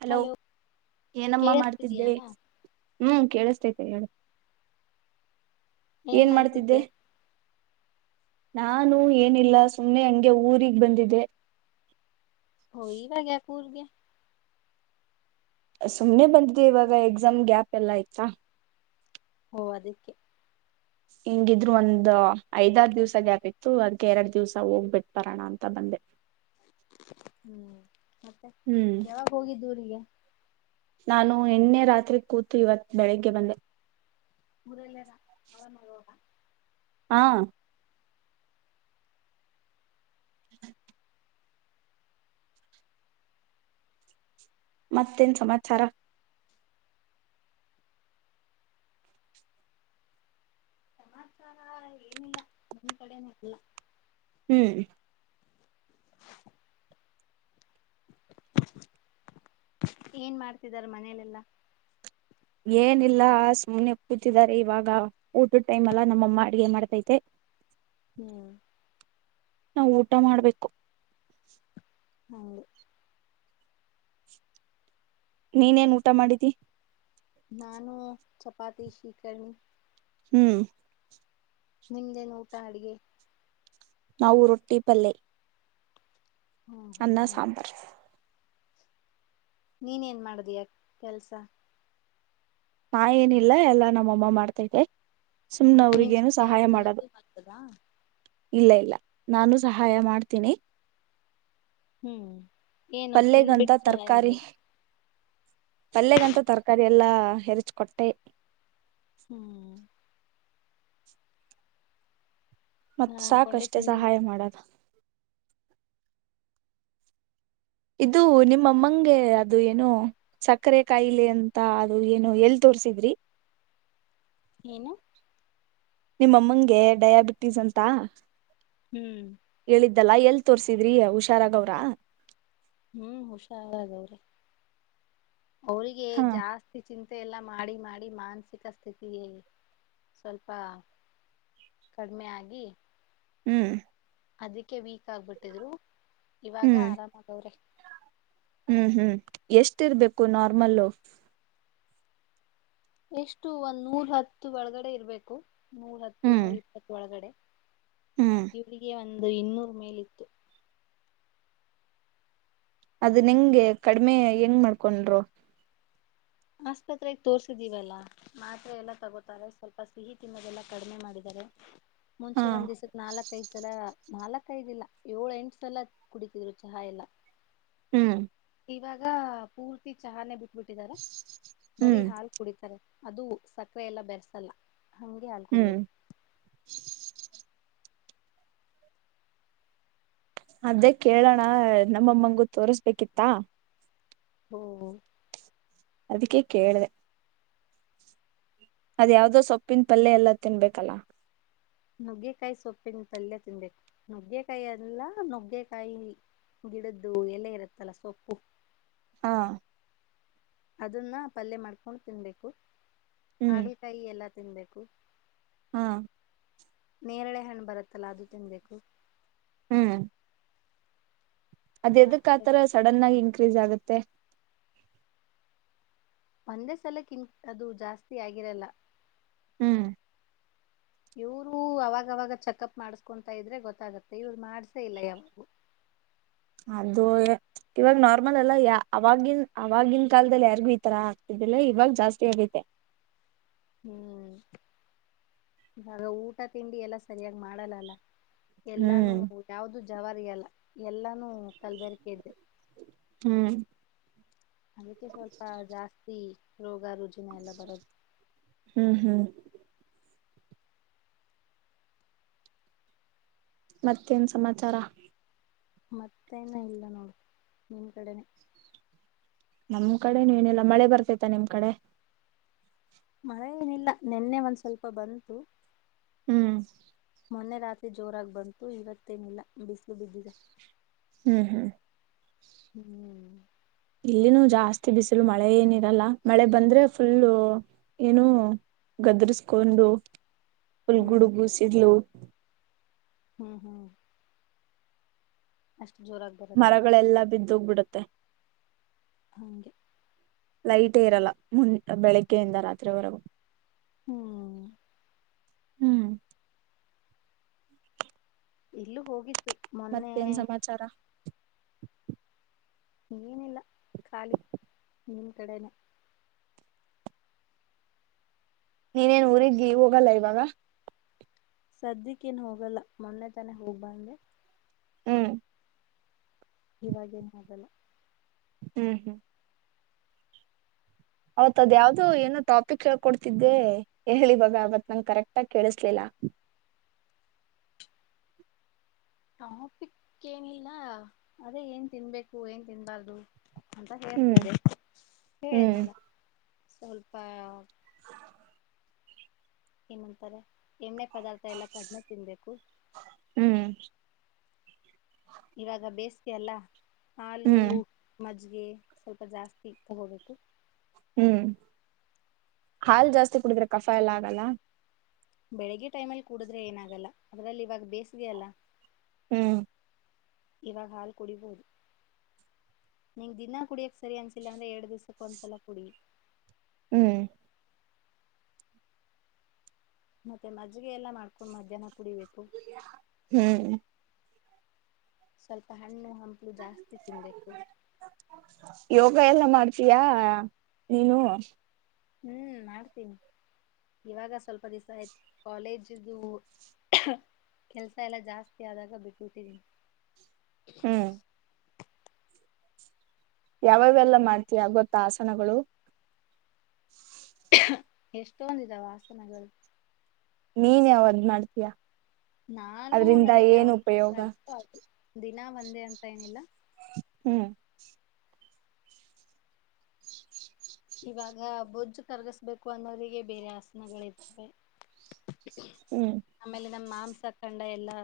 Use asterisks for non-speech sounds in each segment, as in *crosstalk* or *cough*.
Hello ಏನಮ್ಮ ಮಾಡ್ತಿದ್ದೆ ಕೇಳಿಸ್ತಿದಯಾ ಹ್ಮ್ ಕೇಳಿಸ್ತೈತೆ ಹೇಳು ಏನ್ ಮಾಡ್ತಿದ್ದೆ ನಾನು ಏನಿಲ್ಲ ಸುಮ್ಮನೆ ಹಂಗೆ ಊರಿಗೆ ಬಂದಿದೆೆ ಹೋಗ ವಗ ಪೂರ್ಗೆ ಸುಮ್ಮನೆ ಬಂದಿದೆ ಇವಾಗ ಎಕ್ಸಾಮ್ ಗ್ಯಾಪ್ ಎಲ್ಲ ಆಯ್ತಾ ಓ ಅದಕ್ಕೆ ಹಿಂಗಿದ್ರು ಒಂದ್ ಐದಾರ ದಿವ್ಸ ಗ್ಯಾಪಿತ್ತು ಅದ್ಕೆ ಎರಡ್ ದಿವ್ಸ ಹೋಗ್ಬಿಟ್ ಬರೋಣ ಅಂತ ಬಂದೆ ಹ್ಮ್ ಮತ್ತೆ ಹ್ಮ್ ಯಾವಾಗ ಹೋಗಿದೂರಿಗೆ ನಾನು ಎಣ್ಣೆ ರಾತ್ರಿ ಕೂತು ಇವತ್ ಬೆಳಿಗ್ಗೆ ಬಂದೆ ಮುರಲ್ಲದಾ ಅವರ ಮವತ *unintelligible* ಹಾ ಮತ್ತೇನ್ ಸಮಾಚಾರ ಸಮಾಚಾರ ಏನಿಲ್ಲ ನಿಮ ಕಡೆನ ಇಲ್ಲ ಹ್ಮ್ ಏನ್ *unintelligible* ಮಾಡ್ತಿದ್ದಾರೆ ಮನೇಲೆಲ್ಲಾ ಏನಿಲ್ಲ ಸಮುನೆೆ ಕೂತಿದ್ದಾರೆ ಇವಾಗ ಊಟದ ಟೈಮ್ ಅಲ್ಲ ನಮ್ಮಮ್ಮ ಅಡಗೆ ಮಾಡ್ತೈತೆ ಹ್ಮ್ ನಾವು ಊಟ ಮಾಡ್ಬೇಕು ಹೌದು ನೀನೇನೂ ಊಟ ಮಾಡಿದ್ದಿ ನಾನು ಚಪಾತಿ ಶೀಕರ್ಣಿ ಹ್ಮ್ ನಿಮ್ದೇನು ಊಟ ಅಡ್ಗೆ ನಾವು ರೊಟ್ಟಿ ಪಲ್ಲೆ ಹ್ಮ್ ಅನ್ನ ಹ್ಮ್ ಸಾಂಬಾರ್ ನೀನ್ ಏನ್ ಮಾಡದಿಯಾ ಕೆಲ್ಸ ನಾ ಏನಿಲ್ಲ ಎಲ್ಲಾ ನಮ್ಮಮ್ಮ ಮಾಡ್ತಿದ್ದೆ ನೀನ್ ಸನ್ನ *unintelligible* ಇನ್ನತ್ತ ಮಾಡತದಾ ಇಲ್ಲ ಇಲ್ಲ ನಾನು ಸಹಾಯ ಮಾಡ್ತೀನಿ ಹ್ಮ್ ಏನು ಪಲ್ಲೆಗಂತ ತಿಂದ್ಬಿಟ್ಟು ಸಹಾಯ ತರಕಾರಿ ಮಾಡದು ಪಲ್ಯಗಂತ ತರಕಾರಿ ಎಲ್ಲಾ ಹೆರಚ್ಕೊಟ್ಟೆ ಹ್ಮ್ ಮತ್ ನಾನ್ ಅನ್ಕೊಂಡೆ ಸಾಕಷ್ಟೆ ತಿನ್ ಸಹಾಯ ಮಾಡದು ಇದು ನಿಮ್ಮ ಅಮ್ಮಂಗೆ ಅದು ಏನೋ ಸಕ್ಕರೆ ಕಾಯಿಲೆ ಅಂತ ಅದು ಏನು ಎಲ್ ತೋರ್ಸಿದ್ರಿ ಏನು ನಿಮ್ಮಮ್ಮಂಗೆ ಡಯಾಬಿಟೀಸ್ ಅಂತ ಹ್ಮ್ ಲ್ಲಾ ಎಲ್ ತೋರ್ಸಿದ್ರಿ ಹುಷಾರಾಗ ಅವ್ರ ಹ್ಮ್ ಹುಷಾರಾಗ್ವಾರೆ ಅವರಿಗೆ ಹಾ ಜಾಸ್ತಿ ಚಿ *unintelligible* ಮ *unintelligible* ಎಲ್ಲ ಮಾಡಿ ಮಾಡಿ ಮಾನಸಿಕ ಸ್ಥಿತಿ ಸ್ವಲ್ಪ ಕಡಿಮೆ ಆಗಿ ಹ್ಮ್ ಅದಕ್ಕೆ ವೀಕ್ ಆಗ್ಬಿಟ್ಟಿದ್ರು ಇವಾಗ ಹ್ಮ್ ಆರಾಮಗವ್ರೆ ಹ್ಮ್ ಹ್ಮ್ ಎಷ್ಟಿರ್ಬೇಕು ನಾರ್ಮಲ್ಲು ಎಷ್ಟು ಒಂದ್ ನೂರ್ ಹತ್ತು ಒಳಗಡೆ ಇರ್ಬೇಕು ನೂರ ಹತ್ತು ಹ್ಮ್ ನೂರ ಇಪ್ಪತ್ತ ಒಳಗಡೆ ಹ್ಮ್ ಇವ್ರರಿಗೆ ಒಂದು ಇನ್ನೂರ್ ಮೇಲಿತ್ತು ಅದನ್ ಹೆಂಗೆ ಕಡಿಮೆ ಹೆಂಗ ಮಾಡ್ಕೊಂಡರು ಆಸ್ಪತ್ರೆಗ್ ತೋರ್ಸಿದೀವಲ್ಲಾ ಮಾತ್ರೆ ಎಲ್ಲಾ ತಗೋತಾರೆ ಸ್ವಲ್ಪ ಸಿಹಿ ತಿನ್ನೋದೆಲ್ಲಾ ಕಡಿಮೆ ಮಾಡಿದಿದ್ದಾರೆ ಹಾ ಮುಂಚೆ ಒಂದಿಸಕ್ ನಾಲ್ಕೈದು ಸಲ ನಾಲ್ಕ ಐದಿಲ್ಲ ಏಳು ಎಂಟು ಸಲ ಕುಡಿತಿದ್ರು ಚಹಾ ಎಲ್ಲ ಹ್ಮ್ ಇವಾಗ ಪೂರ್ತಿ ಚಹಾನೆ ಬಿಟ್ಟ ಬಿಟ್ಟಿದಾರೆ ಬರೀ ಹ್ಮ್ ಹಾಲು ಕುಡಿತಾರೆ ಅದು ಸಕ್ಕರೆ ಎಲ್ಲಾ ಬೆರೆಸಲ್ಲ ಹಂಗೆ ಹಾಲ್ ಹ್ಮ್ ಕುಡಿಯೋದು ಅದೇ ಕೇಳೋಣ ನಮ್ಮಮ್ಮಂಗೂ ತೋರ್ಸ್ಬೇಕಿತ್ತಾ ಹ್ಮ ಅದಕ್ಕೆೇ ಕೇಳಿದೆ ಅದ ಯಾವ್ದೋ ಸೊಪ್ಪಿನ ಪಲ್ಯ ಎಲ್ಲಾ ತಿನ್ಬೇಕಲ್ಲ ನುಗ್ಗೆಕಾಯಿ ಸೊಪ್ಪಿನ ತಲ್ಲೆ ತಿನ್ಬೇಕು ನುಗ್ಗೆಕಾಯಿ ಎಲ್ಲ ನುಗ್ಗೆಕಾಯಿ ಗಿಡದ್ದು ಎಲೆ ಇರುತ್ತಲ್ಲ ಸೊಪ್ಪು ಹಾ ಅದನ್ನ ಪಲ್ಯ ಮಾಡ್ಕೊಂಡು ತಿನ್ಬೇಕು ಹಾಗಲಕಾಯಿ ಎಲ್ಲ ತಿನ್ಬೇಕು ಹ್ಮ ನೇರಳೆ ಹಣ್ಣು ಬರುತ್ತಲ್ಲ, ಅದು ತಿನ್ಬೇಕು. ಹ್ಮು. ಅದ್ ಎದಕ್ ಮತ್ತೆ ಆತರ ಸಡನ್ ಆಗ್ ಇನ್ ಕ್ರೀಸ್ ಆಗುತ್ತೆ. ಒಂದೇ ಸಲಕ್ ಇನ್ಕ್ ಅದು ಜಾಸ್ತಿ ಆಗಿರಲ್ಲ. ಹ್ಮು. ಇವ್ರೂ ಅವಾಗವಾಗ ಚೆಕಪ್ ಮಾಡಸ್ಕೊಂತಾ ಇದ್ರೆ ಗೊತ್ತಾಗತ್ತೆ ಇವ್ರು ಮಾಡ್ಸೇ ಇಲ್ಲ ಯಾವಾಗ್ಲು. ಅದು ಇವಾಗ್ ಇವಾಗ್ ನಾರ್ಮಲ್ ಅಲ್ಲ ಯ ಆವಾಗಿನ್ ಆವಾಗಿನ್ ಕಾಲ್ದಲ್ ಯಾರ್ಗೂ ಈ ತರ ಆಗ್ತಿದ್ದಿಲ್ಲ ಇವಾಗ್ ಜಾಸ್ತಿ ಆಗೈತೆ. ಹ್ಮೂ ಇವಾಗ ಊಟ ತಿಂಡಿ ಎಲ್ಲ ಸರಿಯಾಗ್ ಮಾಡಲ್ಲ ಅಲ್ಲ. ಎಲ್ಲಾನೂ ಹ್ಮ್ ಯಾವ್ದು ಜವಾರಿಯಲ್ಲ ಎಲ್ಲಾನು ಕಲ್ಬೆರ್ಕೆಯದ್ದೇ ಹ್ಮ್ ಅದಕ್ಕೆ ಸ್ವಲ್ಪ ಜಾಸ್ತಿ ರೋಗ ರುಜಿನ ಎಲ್ಲ ಬರೋದು. ಹ್ಮ್ ಹ್ಮ್ ಮತ್ತೇನ್ ಸಮಾಚಾರ? ಮತ್ತೆನ ಇಲ್ಲ ನೋಡು ನಿನ್ ಕಡೆನೆ ನಮ್ ಕಡೆೇನು ಏನೆಲ್ಲಾ ಮಳೆ ಬರ್ತೈತ ನಿಮ್ ಕಡೆ ಮಳೆ ಏನಿಲ್ಲ ನೆನ್ನೆ ಒಂದ್ ಸ್ವಲ್ಪ ಬಂತು ಹ್ಮ್ ಮೊನ್ನೆ ರಾತ್ರಿ ಜೋರಾಗಿ ಬಂತು ಇವತ್ತೇನಿಲ್ಲ ಬಿಸಿಲು ಬಿದ್ದಿದೆ ಹ್ಮ್ ಹ್ಮ್ ಹ್ಮ್ ಇಲ್ಲಿನೂ ಜಾಸ್ತಿ ಬಿಸಿಲು ಮಳೆ ಏನಿರಲ್ಲ ಮಳೆ ಬಂದ್ರೆ ಫುಲ್ ಏನು ಗದ್ರಸ್ಕೊಂಡು ಪುಲ್ ಹ್ಮ್ ಗುಡುಗು ಸಿಡ್ಲು ಹ್ಮ್ ಹ್ಮ್ ಅಷ್ಟು ಜೋರಾಗಿ ಬರತ್ತಾ ಮರಗಳೆಲ್ಲಾ ಬಿದ್ದೋಗ್ಬಿಡುತ್ತೆ ತ್ತ *inaudible* ಲೈಟೇ ಇರಲ್ಲ ಮುನ್ ಬೆಳಗ್ಗೆಯಿಂದ ರಾತ್ರಿವರೆಗೂ ಹ್ಮ್ ಹ್ಮ್ ಇಲ್ಲೂ ಹೋಗಿತ್ತು ಮೊನ್ನೆ ಮತ್ತೇನ್ ಸಮಾಚಾರ ಏನಿಲ್ಲ ಖಾಲಿ ನಿಮ್ಮ ಕಡೆನೆ ನೀನೇನ್ ಊರಿಗೆ ಹೋಗಲ್ಲ ಇವಾಗ ಸದ್ಯಕ್ಕ ಏನ್ ಹೋಗಲ್ಲ ಮೊನ್ನೆ ತಾನೆ ಹೋಗ್ಬಂದೆ ಹ್ಮ್ ಇವಾಗೇನ್ ಹಾಗಲ್ಲ ಹ್ಮ್ ಹ್ಮ್ ಅವೌತ್ ಅದ ಯಾವ್ದೋ ಏನೋ ಟಾಪಿಕ್ ಹೇಳ್ಕೊಡ್ತಿದ್ದೆ ಹೇಳಿ ಬಗ ಅವತ್ ನಂಗೆ ಕರೆಕ್ಟ್ಗ ಕೇಳಿಸ್ಲಿಲ್ಲ ಟಾಪಿಕ್ ಏನಿಲ್ಲ ಅದೇ ಏನ್ ತಿನ್ಬೇಕು ಏನ್ ತಿನ್ಬಾರ್ದು ಅಂತ ಹ್ಮ್ ಹೇಳ್ತಿದ್ದೆ ಹ್ಮ್ ಹೇಳಿದ್ನಲ್ಲ ಸ್ವಲ್ಪ ಏನಂತಾರೆ ಎಣ್ಣೆ ಪದಾರ್ಥ ಎಲ್ಲ ಕಡಿಮೆ ತಿನ್ಬೇಕು ಹ್ಮ್ ಇವಾಗ ಬೇಸಿಗೆ ಅಲ್ಲ ಆಲೂ ಹ್ಮ್ ಮ *unintelligible* ಗೆ ಸ್ವಲ್ಪ ಜಾಸ್ತಿ ತಗೋಬೇಕು ಹ್ಮ್ ಹಾಲ್ ಜಾಸ್ತಿ ಕುಡಿದ್ರೆ ಕಫ ಎಲ್ಲ ಆಗಲ್ಲ ಬೆಳಿಗ್ಗೆ ಟೈಮಲ್ಲಿ ಕುಡಿದ್ರೆ ಏನಾಗಲ್ಲ ಅದ್ರಲ್ಲಿ ಇವಾಗ ಬೇಸಿಗೆ ಅಲ್ಲ ಹ್ಮ್ ಇವಾಗ ಹಾಲ್ ಕುಡಿಬೋದು ನಿಂಗ ದಿನಾ ಕುಡಿಯಕ್ ಸರಿ ಅನ್ಸಿಲ್ಲ ಅಂದ್ರೆ ಎರಡ್ ದಿವ್ಸಕ್ ಒಂದ್ಸಲ ಕುಡಿ ಹ್ಮ್ ಮತ್ತೆ ಮಜ್ಜಿಗೆ ಎಲ್ಲಾ ಮಾಡ್ಕೊ ಮಧ್ಯಾಹ್ನ ಕುಡಿಬೇಕೇಕು ಹ್ಮ್ ಸ್ವಲ್ಪ ಹ ಹಣ್ಣು ಹಂಪಲು ಜಾಸ್ತಿ ತಿನ್ಬೇಕು ಯೋಗ ಎಲ್ಲ ಮಾಡ್ತೀಯಾ ನೀನು ಹ್ಮ್ ಮಾಡ್ತೀನಿ ಇವಾಗ ಸ್ವಲ್ಪ ದಿವಸ ಆಯ್ತು ಕಾಲೇಜ್ದು ಕೆಲ್ಸ ಎಲ್ಲ ಜಾಸ್ತಿ ಆದಾಗ ಬಿಟ್ಟತನಿ ಹ್ಮ್ ಯಾವಾಗೆಲ್ಲ ಮಾಡ್ತೀಯ ಗೊತ್ತ ಆಸನಗಳು ಎಷ್ಟೊಂದಿದ ವಾಸನಗಳು ನೀನ್ ಯಾವದ್ ಮಾಡ್ತೀಯಾ ನಾನು ನನಗೆ ಯಾವಾಗ ಉಪಯೋಗ ಅರ್ಥ ಆಲಿ ದಿನಾ ಬಂದೆ ಅಂತ ಏನಿಲ್ಲ ಹ್ಮ್ ಇವಾಗ ಬೊಜ್ಜು ಕರ್ಗಿಸಬೇಕು ಅನ್ನೋರಿಗೆ ಬೇರೆ ಆಸನಗಳರ್ತವೆ ಹ್ಮ್ ನಮ್ಮ ಮಾಂಸಖಂಡ ಎಲ್ಲಾ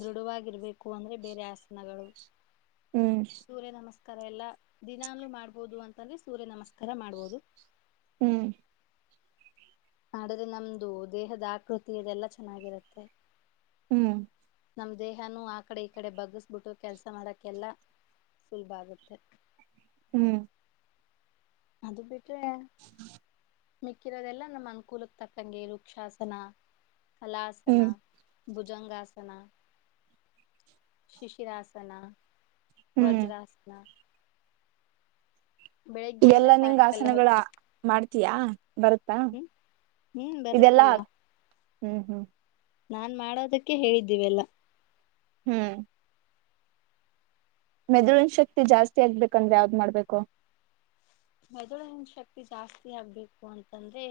ದೃಢವಾಗಿರ್ಬೇಕು ಅಂದ್ರೆ ಬೇರೆ ಆಸನಗಳು ಹ್ಮ್ ಸೂರ್ಯ ನಮಸ್ತೆ ಎಲ್ಲಾ ದಿನಲ್ಲೂ ಮಾಡ್ಬೋುದು ಅಂತಂದ್ರೆ ಸೂರ್ಯ ನಮಸ್ಕಾರ ತರ ಮಾಡ್ಬೋದು ಹ್ಮ್ ಆದಡ್ರೆ ನಮ್ದು ದೇಹದ ಆಕೃತಿ ಇದೆಲ್ಲಾ ಚೆನ್ನಾಗಿರುತ್ತೆ ಹ್ಮ್ ನಮ್ಮ್ ದೇಹನು ಆ ಕಡೆ ಈ ಕಡೆ ಬಗ್ಗಿಸಬಿಟ್ಟು ಕೆಲಸ ಮಾಡಕ್ಕೆಲ್ಲ ಸುಲಭ ಆಗುತ್ತೆ ಹ್ಮ್ ಅ ಹ ಮಿಕ್ಕಿರೋದೆಲ್ಲ ನಮ್ಮ್ ಅನುಕೂಲಕ್ಕೆ ತಕ್ಕಂಗೆ ವರುಕ್ಷಾಸನ ಅಲ್ಲಾಸನ ಹ್ಮ್ ಭುಜಂಗಾಸನ ಶಿಶಿರಾಸನ ಹ್ಮ್ ವಜ್ರಾಸನ ಬೆಳಿಗ್ಗೆ ಇಲ್ಲ ಎಲ್ಲಾ ನಿಂಗ ಸಾಯಂಕಾಲ ಆಸನಗಳ ಹೊತ್ತು ಮಾಡ್ತಯಾ ಬರುತ್ತಾ ಹ್ಮ್ ಹ್ಮ್ ಇದೆಲ್ಲಾ ಬರುತ್ತಲ್ಲ ಹ್ಮ್ ಹ್ಮ್ ನಾನ್ ಮಾಡೋದಕ್ಕೆ ಹೇಳಿದ್ದೀವೆಲ್ಲ ಹ್ಮ್ ಮೆದುಳಿನ ಶಕ್ತಿ ಜಾಸ್ತಿ ಆಗ್ಬೇಕಂದ್ರೆ ಯಾವ್ದ್ ಮಾಡ್ಬೇಕು ಮದಳನ ಶಕ್ತಿ ಜಾಸ್ತಿ ಆಗ್ಬೇಕು ಅಂತಂದ್ರೆ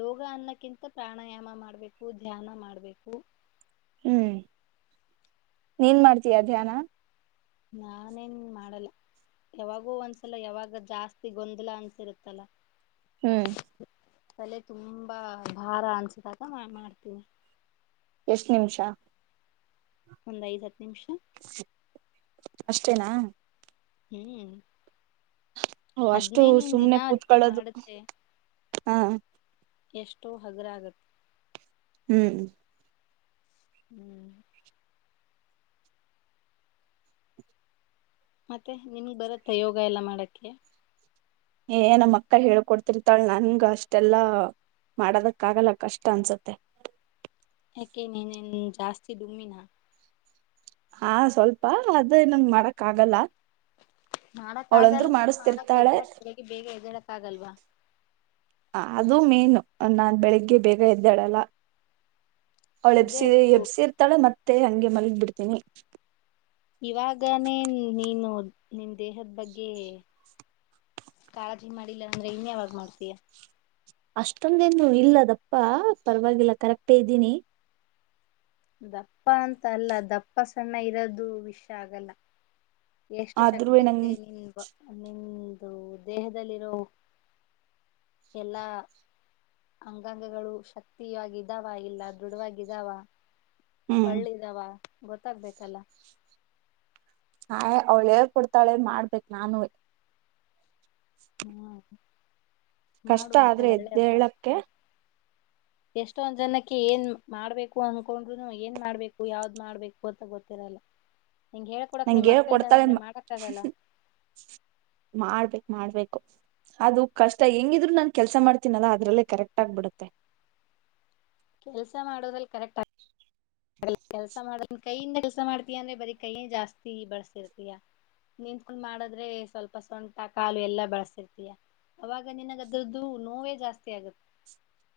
ಯೋಗ ಅನ್ನಕ್ಕಿಂತ ಪ್ರಾಣಾಯಾಮ ಮಾಡ್ಬೇಕು ಧ್ಯಾನ ಮಾಡ್ಬೇಕು ಹ್ಮ್ ನೀನ್ ಮಾಡ್ತೀಯಾ ಧ್ಯಾನ ನಾನೇನ್ ಮಾಡಲ್ಲ ಯಾವಾಗೂ ಒಂದ್ಸಲ ಯಾವಾಗ ಜಾಸ್ತಿ ಗೊಂದಲ ಅನ್ಸಿರುತ್ತಲ್ಲ ಹ್ಮ್ ತಲೆ ತುಂಬಾ ಭಾರ ಅನ್ಸದಾಗ್ ಮಾಡ್ ಮಾಡ್ತೀನಿ. ಎಷ್ಟು ನಿಮಿಷ ಒಂದ ಐದು ಹತ್ತು ನಿಮಿಷ. ಅಷ್ಟೇನಾ ಹ್ಮ್. ಅಷ್ಟು ಅದ್ನೇ ನೀನ್ ಸುಮ್ನೆ ದಿನ ದಿನ ಕೂತ್ಕೊಳ್ಳೋದು ಮಾಡುತ್ತೆ ಆಂ. ಎಷ್ಟೋ ಹಗುರ ಆಗತ್ ಹ್ಮು. ಹ್ಮ್ ಮತ್ತೆ ನಿಮಿಗ್ ಬರತ್ತ ಯೋಗ ಎಲ್ಲ ಮಾಡಕ್ಕೆ. ಏ ನಮ್ಮಕ್ಕ ಹೇಳ್ಕೊಡ್ತಿರ್ತಾಳ ನನ್ಗ ಅಷ್ಟೆಲ್ಲಾ ಮಾಡದಕ್ಕ ಆಗಲ್ಲ ಕಷ್ಟ ಅನ್ಸತ್ತೆ. ಯಾಕೆ ನೀನೆನ್ ಜಾಸ್ತಿ ಡುಮ್ಮಿನ. ಹಾ ಸ್ವಲ್ಪ ಅದೇ ನಂಗ್ ಮಾಡಕ್ ಆಗಲ್ಲ. ಮಾಡಕ್ ಅವಳಂದ್ರು ಆಗಲ್ವಾ ಮಾಡಕ್ ಮಾಡಿಸ್ತಿರ್ತಾಳೆ ಎದಳಕ್ ಬೆಳಗ್ಗೆ ಬೇಗ ಎದ್ದೆಳಕ್ ಆಗಲ್ವ? ಅದು ಮೇನ್ ನಾನ್ ಬೆಳಿಗ್ಗೆ ಬೇಗ ಎದ್ದೇಳಲ್ಲ ಅವಳ ಎಪ್ಸಿ ಎದ್ದೇಳ್ಬೇಕು ಎಪ್ಸಿ ಇರ್ತಾಳೆ ಮತ್ ಮತ್ತೆ ಹಂಗೆ ಮಲಗ್ ಬಿಡ್ತೀನಿ. ಇವಾಗನೇ ನೀನು ನಿನ್ ದೇಹದ ಬಗ್ಗೆ ಕಾಳಜಿ ಮಾಡಿಲ್ಲ ಅಂದ್ರೆ ಇನ್ ಯಾವಾಗ ಮಾಡ್ತೀಯ? ಅಷ್ಟೊಂದೇನು ಇಲ್ಲ ದಪ್ಪಾ ಪರವಾಗಿಲ್ಲ ಕರೆಕ್ಟೇ ಇದ್ದೀನಿ. ದಪ್ಪ ಅಂತಲ್ಲ ದಪ್ಪ ಸಣ್ಣ ಇರೋದು ವಿಶ್ಯ ಆಗಲ್ಲ. ಎಷ್ಟು ಆದ್ರೂವೆ ಶಕ್ತಿ ನಂಗ್ ಇದೆ ನಿನ್ ಬ ಹ್ಮ್ ನಿನ್ ದೇಹದಲ್ಲಿರೋ ಎಲ್ಲಾ ಅಂಗಾಂಗಗಳು ಶಕ್ತಿಯಾಗ್ ಇದ್ದಾವ ಇಲ್ಲ ದೃಢವಾಗಿದ್ದಾವ? ಹ್ಮ್ ಒಳ್ಳಿದಾವ ಗೊತ್ತಾಗ್ಬೇಕಲ್ಲ. ಹ ಯ್ ಅವ್ಳ್ ಹೇಳ್ ಕೊಡ್ತಾಳೆ ಮಾಡ್ಬೇಕ್ ನಾನುವೆ. ಹ್ಮ್ ಕಷ್ಟ ಮಾಡು ಮತ್ತೆ ಆದ್ರೆ ಒಳ್ಳೆ ಅಭ್ಯಾಸ ಎದ್ದೇಳಕ್ಕೆ ಎಷ್ಟೊಂದ್ ಜನಕ್ಕೆ ಏನ್ ಮಾಡ್ಬೇಕು ಅನ್ಕೊಂಡ್ರುನು ಏನ್ ಮಾಡ್ಬೇಕು ಯಾವ್ದ್ ಮಾಡ್ಬೇಕು ಅಂತ ಗೊತ್ತಿರಲ್ಲ. ನಿಂಗ್ ಹೇಳ್ಕೊಡಕ್ ನಿಮ್ ನಂಗೆ ಅಕ್ಕ ಇದ್ದಾಳ್ ಹೇಳ್ಕೊಡ್ತಾಳೆ ಅಂದ್ರೆ ಮಾಡಕ್ ಆಗಲ್ಲ. ಮಾಡ್ಬೇಕ್ ಮಾಡ್ಬೇಕು ಅದು ಕಷ್ಟ ಹೆಂಗಿದ್ರು ನಾನ್ ಕೆಲ್ಸ ಮಾಡ್ತೀನಲ್ಲ ಅದ್ರಲ್ಲೇ ಕರೆಕ್ಟ್ ಆಗ್ಬಿಡುತ್ತೆ. ಕೆಲ್ಸ ಮಾಡೋದ್ರಲ್ಲಿ ಕರೆಕ್ಟ್ ಆ ಕೆಲಸ ಮಾಡ ಕೈಯಿಂದ ಕೆಲ್ಸ ಮಾಡ್ತಿಯ ಅಂದ್ರೆ ಬರೀ ಕೈಯೇ ಜಾಸ್ತಿ ಬಳಸ್ತಿರ್ತಿಯ ನಿಂತ್ಕೊಂಡ್ ಮಾಡುದ್ರೆ ಸ್ವಲ್ಪ ಸೊಂಟ ಕಾಲು ಎಲ್ಲಾ ಬಳಸ್ತಿರ್ತೀಯ ಅವಾಗ ನಿನಗದ್ರದ್ದು ನೋವೇ ಜಾಸ್ತಿ ಆಗುತ್ತೆ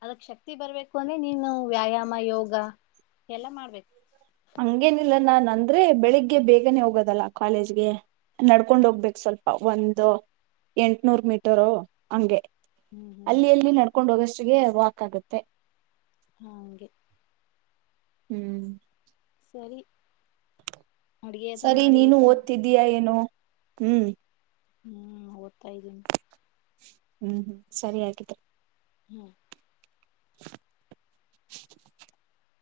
ಅದಕ್ ಶಕ್ತಿ ಬರ್ಬೇಕು ಅಂದ್ರೆ ನೀನು ವ್ಯಾಯಾಮ ಯೋಗ ಎಲ್ಲಾ ಮಾಡ್ಬೇಕ್ ಹಂಗೇನಿಲ್ಲ ನಾನ್ ಅಂದ್ರೆ ಬೆಳಿಗ್ಗೆ ಬೇಗನೆ ಹೋಗದಲ್ಲ ಕಾಲೇಜ್ಗೆ ನಡ್ಕೊಂಡ್ ಹೋಗ್ಬೇಕ್ ಸ್ವಲ್ ಒಂದು ಎಂಟ್ನೂರ್ ಮೀಟರು ಹಂಗೆ. ಹ್ಮ್ ಹ್ಮ್ ಅಲ್ಲಿ ಅಲ್ಲಿ ನಡ್ಕೊಂಡು ಹೋಗಷ್ ತ್ಗೆ ವಾಕ್ ಆಗುತ್ತೆ. ಹಂಗೆ ಹ್ಮ್ ಸರಿ ಅಡ್ಗೆ ಅದು ಸರಿ ಮಾಡಿ ನೀನು ಊಟ ಮಾಡಿ ಓದ್ತಿದ್ದೀಯಾ ಏನೋ? ಹ್ಮ್ ಹ್ಮ್ ಓದ್ತಾ ಇದ್ದೀನಿ. ಹ್ಮ್ ಹ್ಮ್ ಸರಿ ಆಯ್ತು ತ ಹ್ಮ್ ಢ್